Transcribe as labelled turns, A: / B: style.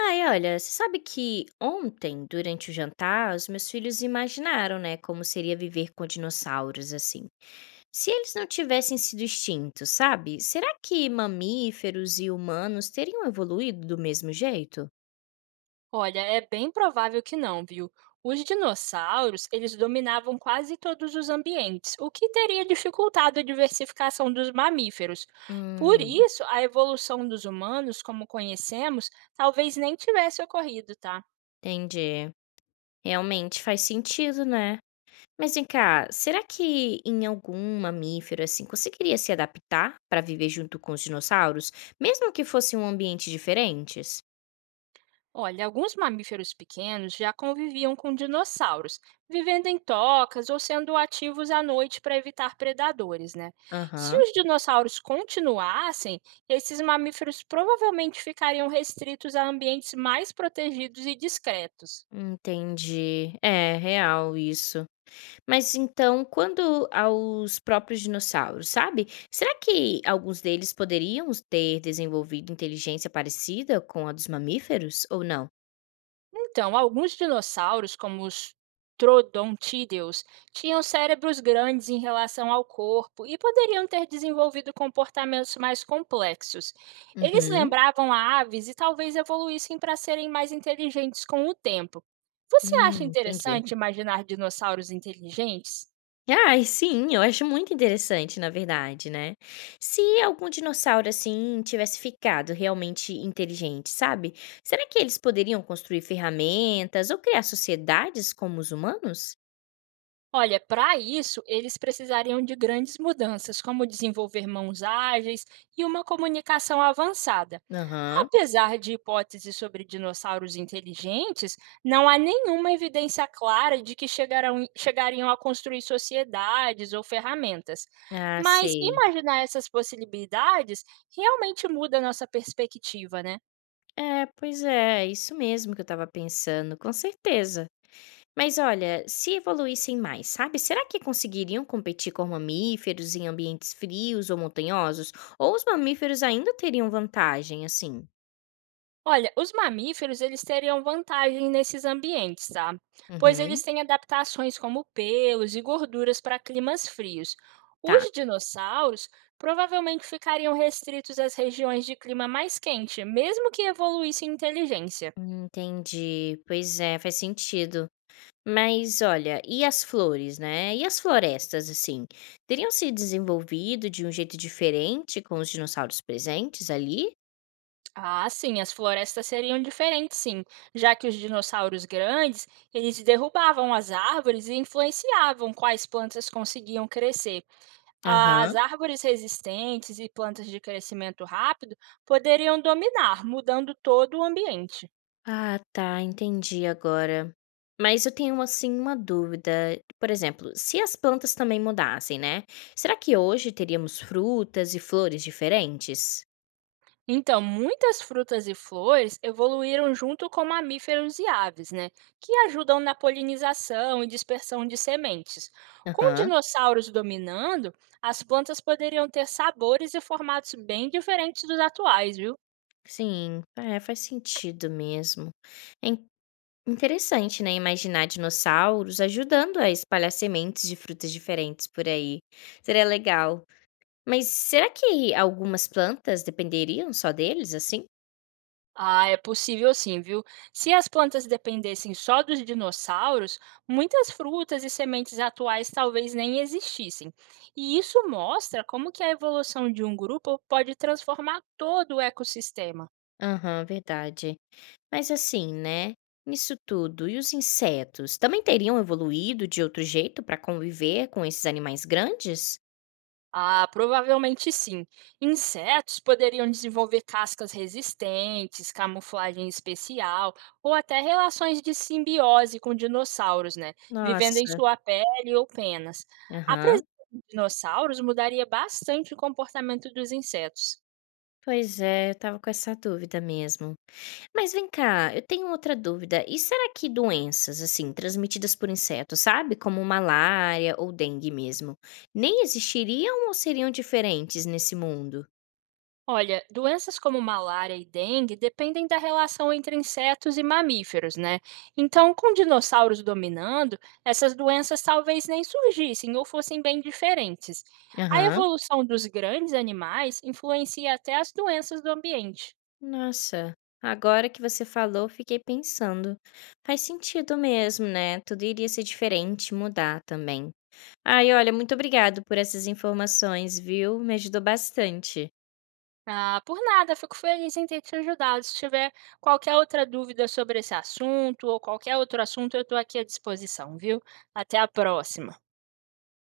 A: Ai, olha, você sabe que ontem, durante o jantar, os meus filhos imaginaram, né, como seria viver com dinossauros assim. Se eles não tivessem sido extintos, sabe? Será que mamíferos e humanos teriam evoluído do mesmo jeito?
B: Olha, é bem provável que não, viu? Os dinossauros, eles dominavam quase todos os ambientes, o que teria dificultado a diversificação dos mamíferos. Por
A: Hum,
B: isso, a evolução dos humanos, como conhecemos, talvez nem tivesse ocorrido, tá?
A: entendi. Realmente faz sentido, né? Mas vem cá, será que em algum mamífero assim conseguiria se adaptar para viver junto com os dinossauros, mesmo que fosse um ambiente diferentes?
B: Olha, alguns mamíferos pequenos já conviviam com dinossauros, vivendo em tocas ou sendo ativos à noite para evitar predadores, né? Se
A: Aham.
B: os dinossauros continuassem, esses mamíferos provavelmente ficariam restritos a ambientes mais protegidos e discretos.
A: Entendi. É, real isso. Mas então, quando aos próprios dinossauros, sabe? Será que alguns deles poderiam ter desenvolvido inteligência parecida com a dos mamíferos ou não?
B: Então, alguns dinossauros, como os troodontídeos, tinham cérebros grandes em relação ao corpo e poderiam ter desenvolvido comportamentos mais complexos. Eles
A: Uhum.
B: lembravam a aves e talvez evoluíssem para serem mais inteligentes com o tempo. Você acha
A: Entendi.
B: interessante imaginar dinossauros inteligentes?
A: Ai, sim, eu acho muito interessante, na verdade, né? Se algum dinossauro assim tivesse ficado realmente inteligente, sabe? Será que eles poderiam construir ferramentas ou criar sociedades como os humanos?
B: Olha, para isso, eles precisariam de grandes mudanças, como desenvolver mãos ágeis e uma comunicação avançada.
A: Aham.
B: Apesar de hipóteses sobre dinossauros inteligentes, não há nenhuma evidência clara de que chegariam a construir sociedades ou ferramentas.
A: Ah,
B: Mas
A: sei.
B: imaginar essas possibilidades realmente muda a nossa perspectiva, né?
A: É, pois é, é isso mesmo que eu estava pensando, com certeza. Mas olha, se evoluíssem mais, sabe? Será que conseguiriam competir com mamíferos em ambientes frios ou montanhosos? Ou os mamíferos ainda teriam vantagem, assim?
B: Olha, os mamíferos eles teriam vantagem nesses ambientes, tá? Pois eles
A: Uhum,
B: têm adaptações como pelos e gorduras para climas frios.
A: tá.
B: Os dinossauros provavelmente ficariam restritos às regiões de clima mais quente, mesmo que evoluíssem inteligência.
A: Entendi. Pois é, faz sentido. Mas olha, e as flores, né? E as florestas, assim? Teriam se desenvolvido de um jeito diferente com os dinossauros presentes ali?
B: Ah, sim, as florestas seriam diferentes, sim, já que os dinossauros grandes, eles derrubavam as árvores e influenciavam quais plantas conseguiam crescer.
A: Aham.
B: As árvores resistentes e plantas de crescimento rápido poderiam dominar, mudando todo o ambiente.
A: Ah, tá, entendi agora. Mas eu tenho assim uma dúvida. Por exemplo, se as plantas também mudassem, né? Será que hoje teríamos frutas e flores diferentes?
B: Então, muitas frutas e flores evoluíram junto com mamíferos e aves, né? Que ajudam na polinização e dispersão de sementes. Com
A: Aham.
B: dinossauros dominando, as plantas poderiam ter sabores e formatos bem diferentes dos atuais, viu?
A: Sim, é, faz sentido mesmo. É in- Interessante, né? Imaginar dinossauros ajudando a espalhar sementes de frutas diferentes por aí. Seria legal. Mas será que algumas plantas dependeriam só deles, assim?
B: Ah, é possível sim, viu? Se as plantas dependessem só dos dinossauros, muitas frutas e sementes atuais talvez nem existissem. E isso mostra como que a evolução de um grupo pode transformar todo o ecossistema.
A: Aham, verdade. Mas assim, né, nisso tudo, e os insetos? Também teriam evoluído de outro jeito para conviver com esses animais grandes?
B: Ah, provavelmente sim. Insetos poderiam desenvolver cascas resistentes, camuflagem especial ou até relações de simbiose com dinossauros, né? Vivendo em
A: Nossa,
B: sua pele ou penas. A presença
A: aham.
B: de dinossauros mudaria bastante o comportamento dos insetos.
A: Pois é, eu tava com essa dúvida mesmo. Mas vem cá, eu tenho outra dúvida. E será que doenças, assim, transmitidas por insetos, sabe? Como malária ou dengue mesmo, nem existiriam ou seriam diferentes nesse mundo?
B: Olha, doenças como malária e dengue dependem da relação entre insetos e mamíferos, né? Então, com dinossauros dominando, essas doenças talvez nem surgissem ou fossem bem diferentes. A
A: Aham.
B: evolução dos grandes animais influencia até as doenças do ambiente.
A: Nossa, agora que você falou, fiquei pensando. Faz sentido mesmo, né? Tudo iria ser diferente, mudar também. Ai, olha, muito obrigado por essas informações, viu? Me ajudou bastante.
B: Ah, por nada, fico feliz em ter te ajudado. Se tiver qualquer outra dúvida sobre esse assunto ou qualquer outro assunto, eu estou aqui à disposição, viu? Até a próxima.